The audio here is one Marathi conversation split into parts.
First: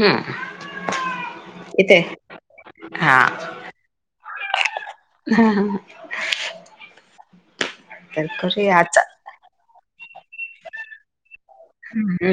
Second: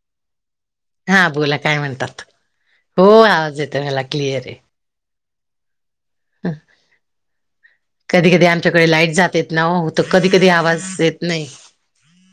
हूम. हा बोला काय म्हणतात? हो हा आवाज येतोय मला क्लिअर आहे. हा- हा- हा. - तर कधी कधी करूया आमच्याकडे आजचा लाईट जाते. नावा होत. कधी कधी आवाज येत नाय. हुं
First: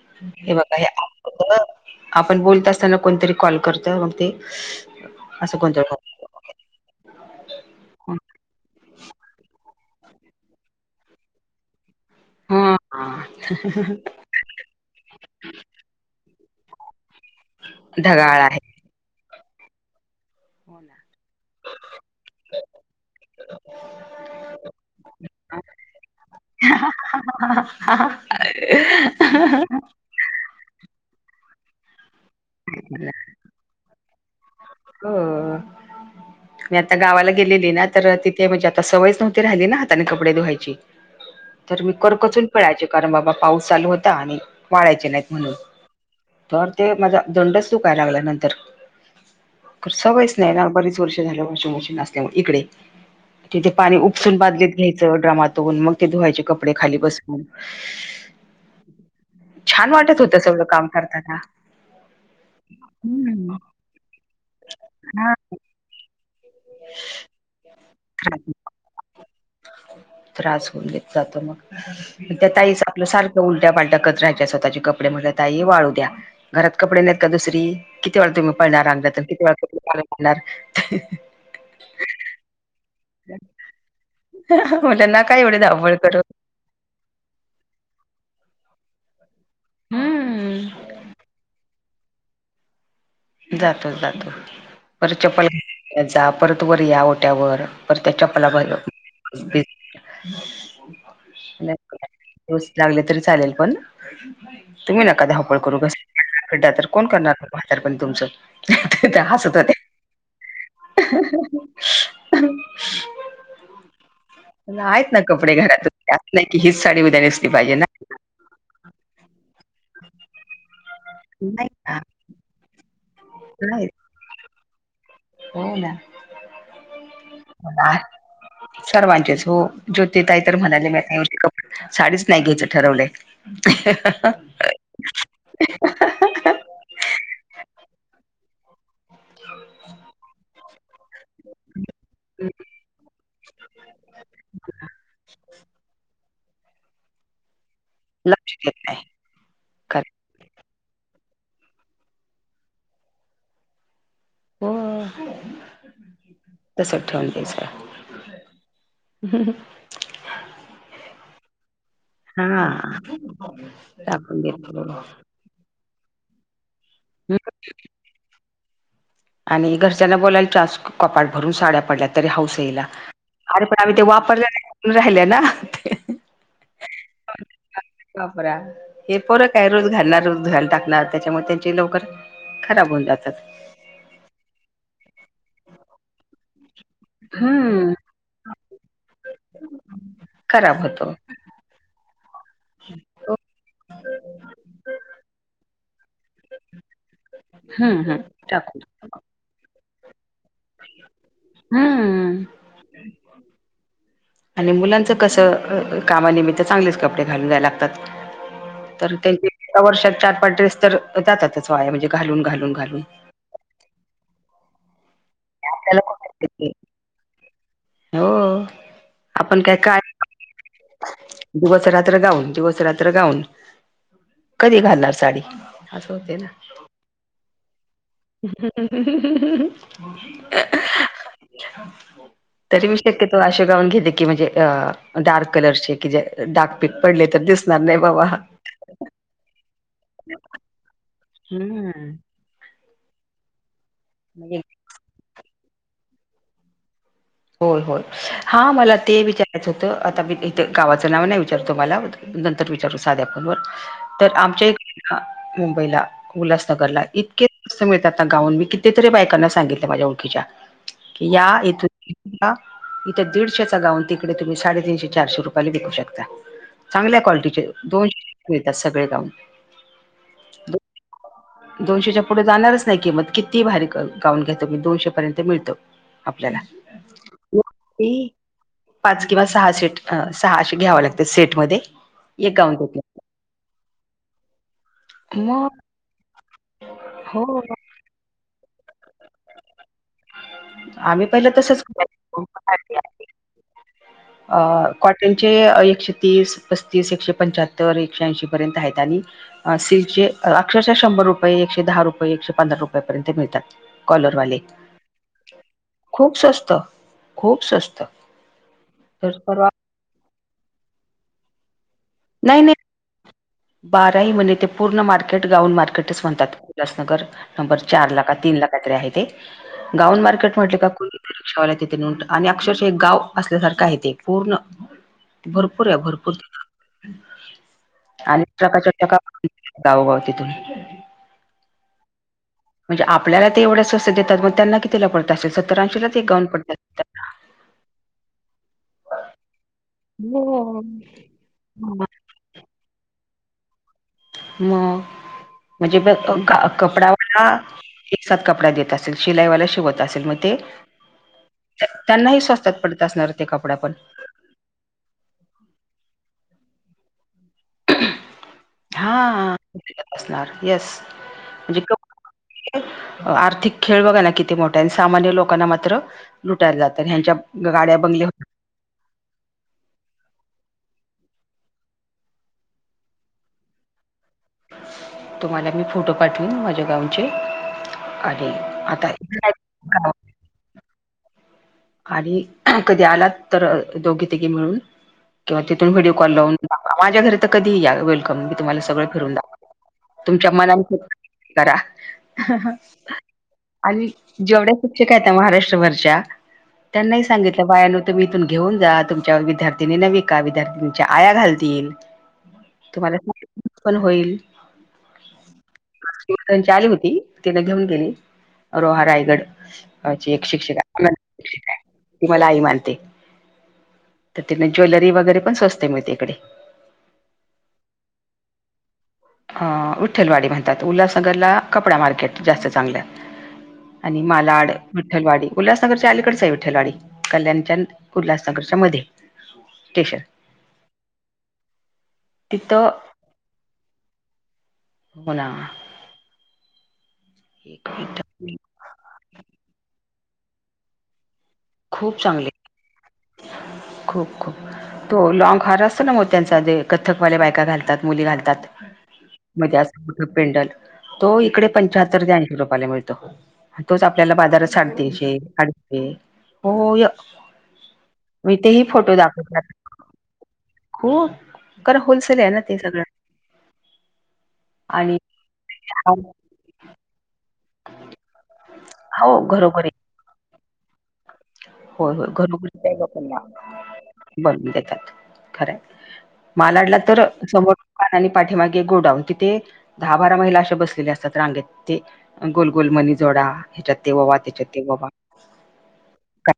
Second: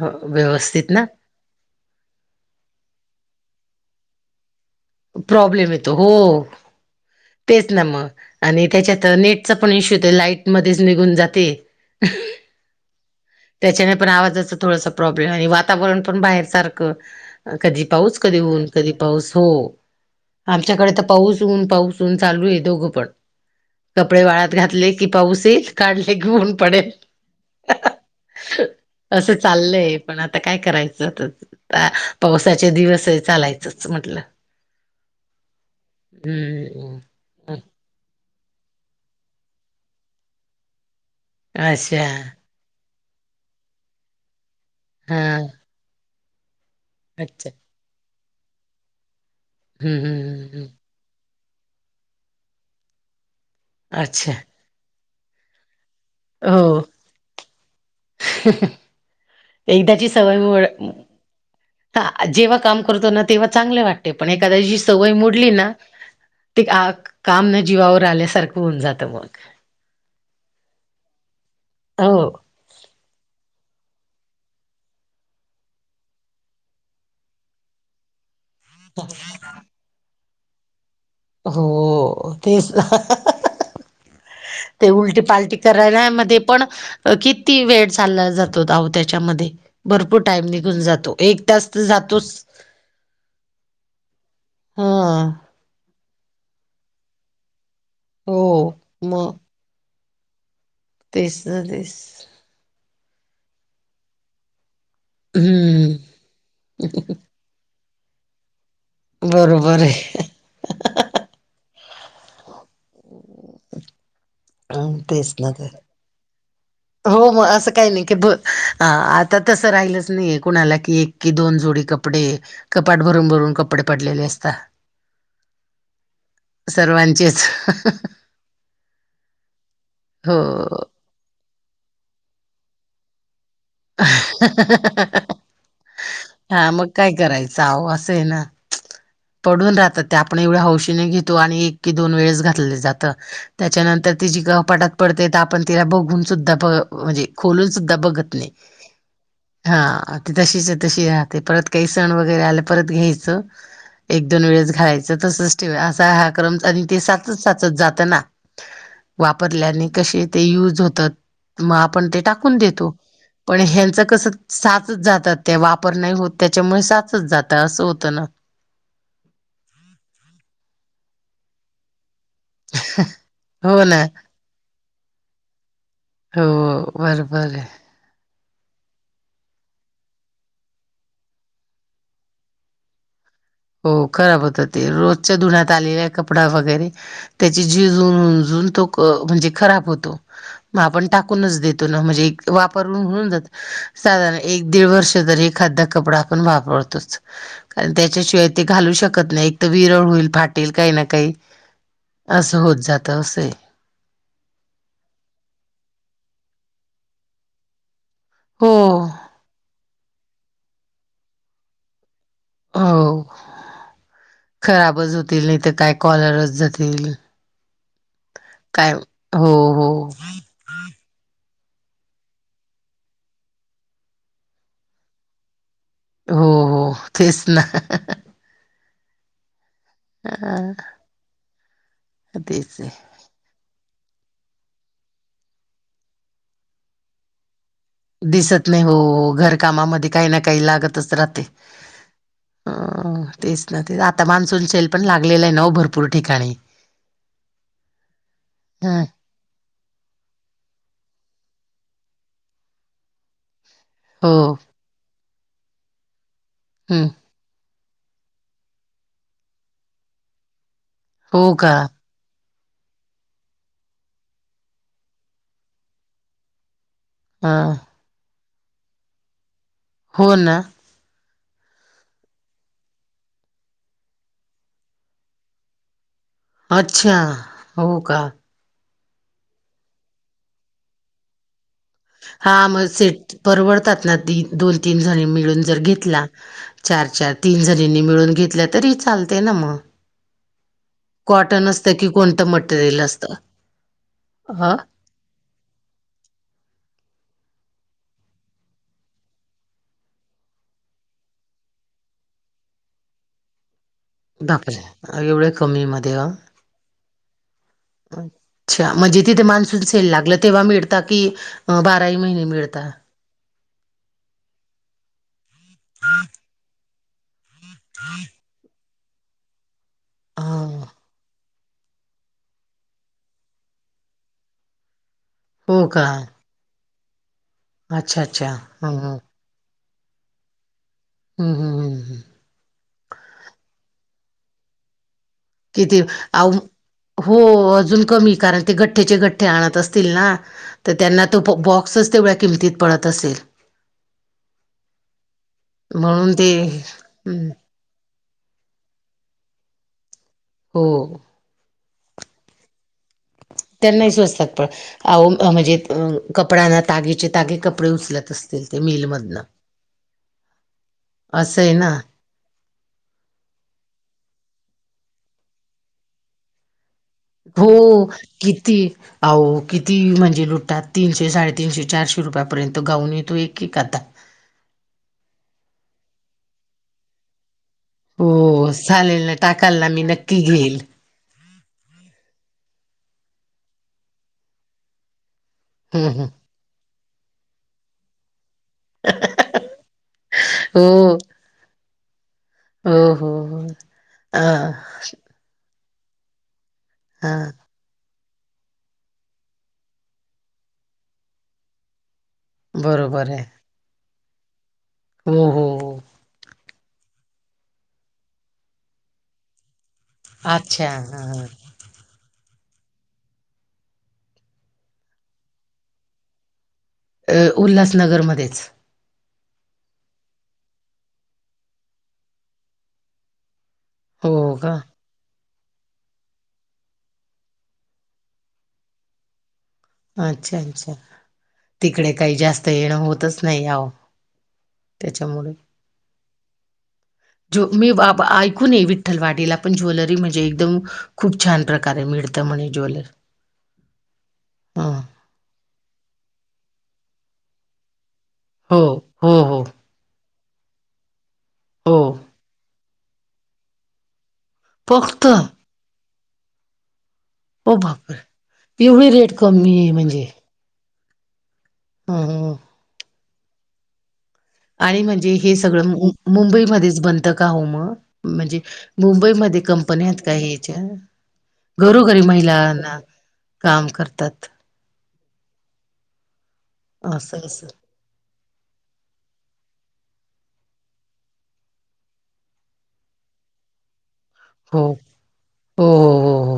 हो हे बगा हे व्यवस्थित ना ऍप अप आपण बोलत असताना, कोणतरी कॉल करत. मग ते असं प्रॉब्लेम येतो कोणतरी हो. तेच ना मग आणि त्याच्यात नेटचा पण इशू येतो. लाईट मध्येच निघून जाते. [unintelligible] हा त्याच्याने पण आवाजाचं थोडस प्रॉब्लेम आहे. वातावरण पण बाहेर सारखं कधी पाऊस, कधी ढगाळ आहे ऊन, कधी पाऊस हो हो आमच्याकडे ना. तर पाऊस ऊन, पाऊस ऊन चालू आहे. दोघं पण कपडे वाळत घातले कि, पाऊस यील काढले की, ऊन पडेल. असं चाललंय, पण आता काय करायचं? तस तर पावसाचे दिवस हाय चालायचंच म्हटलं. ह ह. मी आता हम्म गावाला गेलेली ना तर तिथे म्हणजे आता सवयच नव्हती राहिली ना, हाताने कपडे धुवायची तर, मी अच्छा करकचून पिळायचे कारण बाबा पाऊस चालू होता. आणि वाळायचे हा नाहीत म्हणून तर ते माझा अच्छा दंडच दुखायला लागलाय नंतर कारण हम्म सवयच नाही हम्म हम् ना बरीच [unintelligible] झाल्यामुळे वॉशिंग मशीन असल्यामुळे इकडे तिथे पाणी अच्छा उपसून बादलीत घ्यायचं ड्रामातून मग ते धुवायचे हो कपडे खाली बसून. छान वाटत होत सगळं काम करताना. तर जेव्हा काम करतो ना तेव्हा हम्म चांगले वाटते पण एखाद्याची सवय हा मोडली ना ते आक काम ना जीवावर आल्यासारखं होऊन जातं मग. त्रास होऊन देत जातो मग, हो तर मग त्या ताईचा आपल सारखं उलट्या पालट्या करत राहायच्या स्वतःचे कपडे म्हणल ताई वाळू द्या घरात कपडे नाहीत का दुसरी किती वेळा तुम्ही पळणार [unintelligible] किती वेळ पाणी काढणार. हो, तेच ना ते म्हटलं उलटी नका पालटी एवढी धावपळ करायला करू म ते पण अह किती वेळ चालला जातो अहो त्याच्यामध्ये भरपूर टाईम निघून हम्म जातो, एक तास तर जातोच जातो जातो, परत हा चप्पल घेत जा परत या वर ओट्यावर परत त्या हो मग चपल्या [unintelligible] तेच ना तेच. रोज लागल तरी चालेल पण तुम्ही नका धवपळ करू हम्म बसा [unintelligible] तर कोण करणार म्हातारपण तुमचं त्या हसत होत्या. बरोबर आहे अं, नाहीत ना तेच कपडे ते घरात त्यात नाय की हीच साडी उद्या हो मग नेसली असं पाहिजे ना काही नाही की ब अह आता तसं राहीलच नाहीये कोणाला की एक की दोन नाही जोडी ना क पडे कपाट भरून भरून कपडे नाही पडलेले असता. हो ना सर्वांचेच सर्वांचेच हो ज्योती हो. ताई तर म्हणायले बाई साडीच नाही घ्यायचं ठरवलंय. ह..... हा मग काय करायचं अहो असं आहे ना. पडून राहतात ते आपण एवढ्या हौशीने घेतो, आणि एक की दोन वेळेस घातले जातं. त्याच्या नंतर ती जी कपाटात पडते तर आपण तिला बघून सुद्धा प अह म्हणजे खोलून सुद्धा बघत नाही लक्ष देत नाही खर हा ती तशीच तशी राहते परत काही सण वगैरे आले परत घ्यायचं एक दोन वेळेस हो घालायचं तसच ठेवा असा हा कर्म आणि ते तसच ठेवून साचत द्यायचं साचत जात ना वापरल्याने कसे ते युज होतात, मग आपण ते टाकून देतो, हा पण ह्यांच कस टाकून साचत देत जातात. त्या वापर नाही होत त्याच्यामुळे साचत जात असं होतं ना आणि घरच्यांना बोलायला चान्स, कपाट भरून साड्या पडल्यात तरी हौस हिला, अरे पण हो आम्ही ते ना वापरल्या नाही म्हणुन राहिल्या ना हो बरोबर आहे. वापरा. हे फरक आहे रोज घालणार रोज धुवायाला टाकणार त्याच्यामुळे त्यांची लवकर खराब होऊन जातात. हो खराब होतात ते रोजच्या धुण्यात आलेला कपडा वगैरे त्याची हम्म. झीज होऊन अजून तो म्हणजे खराब होतो. खराब मग आपण होतो. टाकूनच देतो ना म्हणजे एक वापर होऊन जातो. साधारण एक दीड वर्ष तरी एखादा कपडा आपण वापरतोच कारण हम्म हम्म. त्याच्याशिवाय ते टाकून. घालू शकत नाही एक तर विरळ होईल, फाटेल काही ना काही हम्म. असं होत जात असं आहे. आणि मुलांचं कसं कामानिमित्त चांगलेच कपडे घालून जायला लागतात. हो तर त्यांचे वर्षात चार, पाच ड्रेस तर जातातच वाया म्हणजे घालून घालून घालून घालून. हो खराबच होतील नाही तर काय आपल्याला कुठे कॉलरच येते? जातील. हो काय हो आपण काय हो. काय दिवस रात्र गाऊन दिवस रात्र गाऊन. कधी घालणार साडी? असं होते हो ना. हो तेच ना. हां, तेच तरी आहे मी शक्य तो अशे गाऊन घेते की म्हणजे अ डार्क कलर चे की जे डार्क पीक पडले तर दिसणार नाही. बाबा. दिसत नाही हो हो घरकामामध्ये काही ना काही लागतच राहते. हम्म अ तेच ना ते आता म्हणजे मान्सून शेल पण लागलेला आहे ना ओ भरपूर ठिकाणी. होय होय हा मला ह ते विचार रायच होतं आता मी इथं गावाचं नाव नाही विचारतो मला नंतर विचारू साध्या फोन वर. तर हो, आमच्या [inaudible] मुंबईला उल्हासनगरला हं, इतके मस्त मिळतात ना गाऊन मी कितीतरी बायकांना सांगितलं माझ्या ओळखीच्या की हो का? ईथून [inaudible] इथं दिडशेचा गाऊन तिकडे तुम्ही साडेतीनशे, चारशे रुपयला विकू शकता. चांगल्या क्वालिटीचे हां, दोनशे [inaudible] मिळतात सगळे गाऊन. हो ना. दोनशेच्या पुढे जाणारच नाही किमत किती भारी गाऊन घ्या तुम्ही दोनशे पर्यंत मिळतो. आपल्याला. अच्छा, हो का? [inaudible] पाच किंवा सहा सेट अ सहा अशे घ्याव लागत सेटमध्ये. हा एक गाऊन म घेतलं सेट परवडतात ना ती. दोन, तीन जणी मिळून मग जर घेतला चार चार हो तीन, जणी. जनी मिळून घेतल्या तरी चालते ना म. आम्ही पहिलं तसेच की करायचो कोणतं मटेरियल [inaudible] असतं? अ हां, कॉटन त्यांचे एकशे तीस, पस्तीस, एकशे पंच्याहत्तर, एकशे ऐंशी पर्यंत आहेत आणि अ सिल्कचे अक्षरशः शंभर रुपये, एकशे दहा रुपये, एकशे पंधरा रुपयाेपर्यंत मिळतात. कॉलरवाले. एवढे कमी मध्ये? खूप सस्त. खूप सस्त. अच्छा म्हणजे तिथे मान्सून सेल लागल तेव्हा मिडता की बाराही महिने नाही नाही मिळता? बाराही महिने ते पूर्ण मार्केट गाऊन मार्केटच म्हणतात उल्हासनगर. नंबर चार ला का तीन ला काहीतरी आहे ते गाउन मार्केट म्हटल हां, का कु रिक्षावाला तिथे नेऊन आणि अक्षरशः एक गाव असल्यासारखं आहे ते पूर्ण. हो भरपूर आहे का? भरपूर. अच्छा, आणि अच्छा. ट्रकाच्या हं, टका हं. [inaudible] गावगाव तिथून. म्हणजे उम हम. म्हणजे आपल्याला ते एवढ्या स्वस्त देतात मग त्यांना की तेला पण तशे सस तरांशी किती लाच एक गाऊन अहो पडत्यात. हो अजून कमी कारण ते गठ्ठेचे गठ्ठे आणत असतील ना. हो तर त्यांना तो बॉक्सच तेवढ्या किमतीत पडत असेल. म म्हणजे बघ म्हणून ते कपडावाला हं, एकसाथ कपडा देत असेल शिलाईवाला शिवत असेल म ते हो. त्यांनाही स्वास्थात पडत असणार. ते कपडा पण त्यांना ही स्वस्तात पण अहो अ म्हणजे अ कपडा ना तागेचे तागे कप प्र उचलत असतील ते मीलमधन हां, असणार. येस. असं आहे म्हणजे ना. कबड्डी आर्थिक खेळ बघाना किती मोठाये आणि सामान्य लोकांना मात्र लुटायला जातात ह्यांच्या गाड्या हो बंगल्या होत किती? अहो किती म्हणजे लुटतात तीनशे साडेतीनशे चारशे रुपयापर्यंत गाऊन तो एक एक खात तुम्हाला मी फोटो पाठव माझ्या गाऊन चे हो चालेल ना टाकाल ना मी गाव. नक्की घेईल आणि कधी आलात तर दोघी तघे मिळून किंवा तिथून हं, व्हिडिओ हं. कॉल लावून माझ्या घरी तर कधी या वेलकम मी तुम्हाला सगळं फिरून दाखव तुमच्या मनाने हो करा हो हो हो आणि अ जेवढ्या शिक्षक आहेत महाराष्ट्रभरच्या त्यांना हा सांगितलं बायान तुम्ही इथून घेऊन जा तुमच्यावर विद्यार्थिनी नवी का विद्यार्थिंच्या आया घालतील तुम्हाला बरोबर पण होईल हम हम त्यांची आली होती तिथ घेऊन गेली रोहा रायगड अच्छा एक शिक्षिका अच्छा. हां. हां. शिक्षिका ती मला आई मानते तर तिन ज्वेलरी वगैरे पण स्वस्ते मिळते इकडे उल्हासनगरमध्येच उठ्ठलवाडी म्हणतात उल्हासनगरला कपडा मार्केट जास्त चांगलंत आणि हो मालाड का? विठलवाडी उल्हासनगरच्या अलीकडच आहे विठ्ठलवाडी कल्याणच्या उल्हासनगरच्या मध्ये स्टेशन अच्छा अच्छा तिकडे काही जास्त तिथं येणं होतच नाही आवं हो ना मी ऐकून विठ्ठल वाटीला पण ज्वेलरी म्हणजे एकदम खूप छान प्रकार खूप मिळते चांगले म्हणे जले खूप खूप तो लॉन्ग हार असतो ना मोत्यांचा ते कथकवाल्या बायका घालतात मुली घालतात हो, हो, हो, मध्ये असठ पेंडल तो इकडे हो. पंच्याहत्तर ते ऐंशी रुपयाला मिळतो तोच आपल्याला बाजारात फक्त साडेतीनशे ते हो या हो बापर यवढी रेट कमी आहे म्हणजे हो खरं हं, होलसेल आहे हं. ना ते सगळं आणि म्हणजे हे सगळं मुंबईमध्येच बन त का हो मग म्हणजे हो मुंबईमध्ये घरोघरी कंपन्या आहेत का याच्या होय होय घरोघरी काही लोकांना काम करतात बनून देतात खरय मालाडला तर असं असं समोर पाना आणि पाठीेमागे गोडाऊन तिथे दहा बारा महिला अशे बसलेले असतात रांगेत ते गोल गोल मनी जोडा ह्याच्यात ते व हो हो हो का हो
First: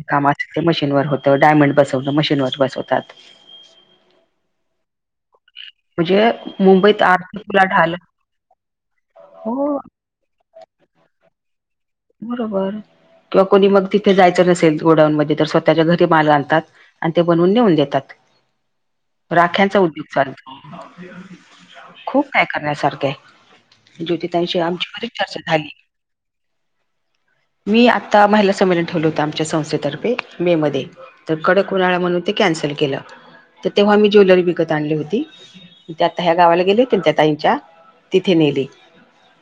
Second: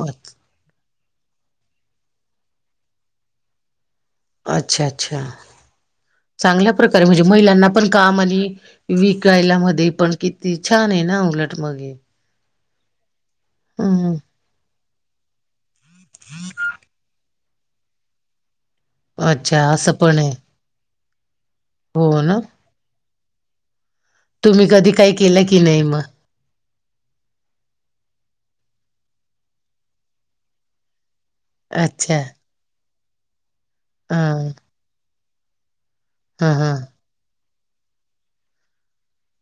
हो काम अस ते मशीनवर होतं डायमंड बसवलं मशीनवर बसवतात अच्छा अच्छा म्हणजे चांगल्या मुंबईत प्रकारे म्हणजे आर्थिक महिलांना पण उलाढाल काम आणि विकायला हो मध्ये पण किती छान आहे ना उलट मग बरोबर किंवा कोणी मग तिथे हम्म जायचं नसेल गोडाऊन मध्ये तर स्वतः त्याच्या घरी माल आणतात आणि ते बनवून नेऊन देतात अच्छा राख्यांचा असं उद्योग पण आहे चालत हो खूप ना काय करण्यासारखे ज्योती ताईंशी तुम्ही आमची कधी काही बरीच चर्चा केलं की झाली नाही मग मी आता महिला संमेलन ठेवलं होतं आमच्या संस्थेतर्फे मे मध्ये तर कडक उन्हाळा म्हणून अच्छा ते कॅन्सल केलं तर तेव्हा मी हा ज्वेलरी विकत आणली होती. त्या आता ह्या हा गावाला हा गेली त्या ताईच्या तिथे नेली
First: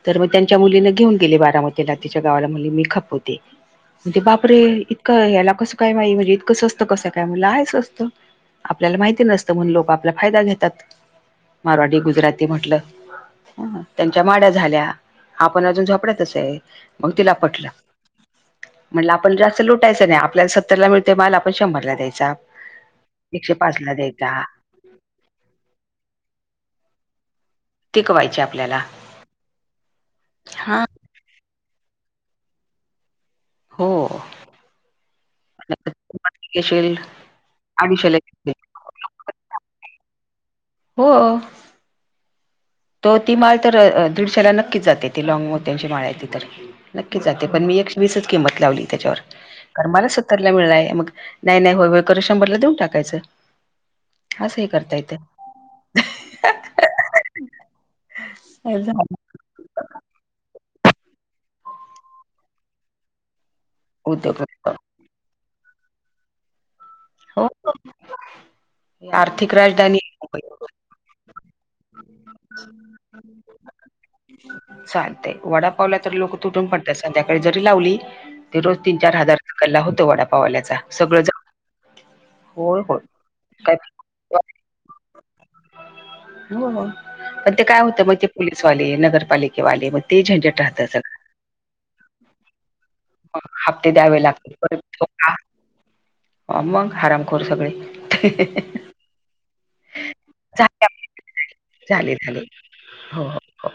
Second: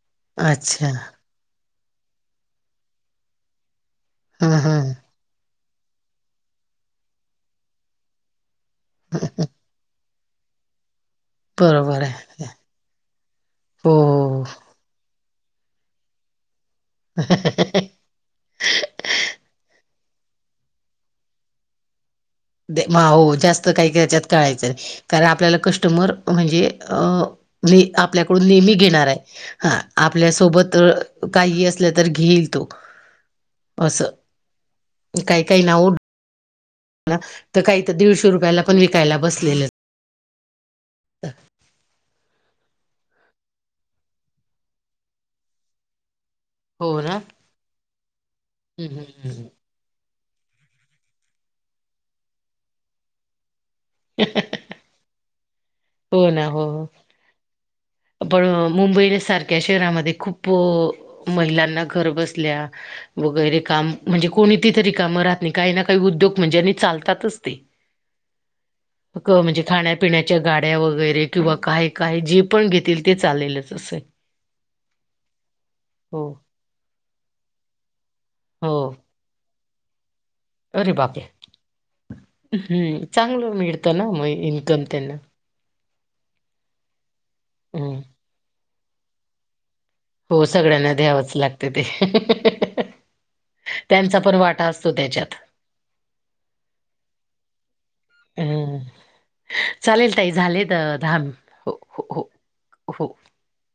तर मग त्यांच्या अच्छा मुलीन घेऊन गेले बारामतीला तिच्या गावाला म्हणली मी खपवते. म्हण ते बाप हा रे हा इतकं ह्याला कसं काय हाय म्हणजे इतकं स्वस्त कसं काय म्हणलं आहे स्वस्त आपल्याला माहिती नसतं म्हणुन लोक आपला फायदा घेतात. मारवाडी बरोबर गुजराती आहे म्हटलं हो त्यांच्या माड्या झाल्या आपण अजून झोपड्यातच आहे मग तिला पटलं हो. म्हणलं आपण जास्त लुटायचं नाही आपल्याला सत्तर ला मिळते माल आपण शंभरला द्यायचा हो एकशे जास्त पाच काही ला ह्याच्यात द्यायचा काही कळायचं नाही कारण आपल्याला कस्टमर म्हणजे अ जे टिकवायचे आपल्याकडून नेहमी आपल्याला घेणार आहे. हा आपल्यासोबत हा काही असलं तर घेईल तो हो असं काही काही ना उ- श तर काही तर दीडशे रुपयाला पण विकायला बसलेलं हो तो ती माळ तर दीडश्याला नक्कीच जाते ती लाँग मोत्यांची माळ आहे ती तरी हो ना नक्की जाते पण मी एकशे वीसच किंमत लावली हम्म, त्याच्यावर हम्म, हम्म. कारन माला सत्तरला मिळालाय मग नाही नाही होय होय करुन शंभरला देऊन टाकायचं. अस ही करता येते हो ना हो पण मुंबईला सारख त्या शहरामध्ये खूप महिलांना घर बसल्या वगैरे काम म्हणजे उद्योग कोणी तीथे रीकामं राहत नाही काही ना काही उद्योग म्हणजे आणि चालत हो हो आर्थिक म्हणजे राजधानी आहे खाण्यापिण्यात मुंबई गाड्या वगैरे किंवा काही काही जी पण घेतील ते चालेलच असं चालते वडा पावला तरी हो. लोक तुटून पडतात संध्याकाळी जरी लावली तरी हो रोज तीन चार हजार गल्ला होतो वडापावल्याचा अरे सगळं बापरे! ज होय होय हम्म चांगलं काय मिळतं ना मग इन्कम त्यांना हो हो पण ते काय होत हम्म मग ते पोलिसवाले नगरपालिकेवाले मग ते हो झंझट राहतं सगळ्यांना सगळं द्यावंच लागते ते मग हप्ते त्यांचा द्यावे पण लागतील वाटा असतो परत त्याच्यात. होका हो मग हारामखोर सगळे हं हम्म हं चालेल ताई झाले तर दहा हो हो झाले हो झाले हो हो.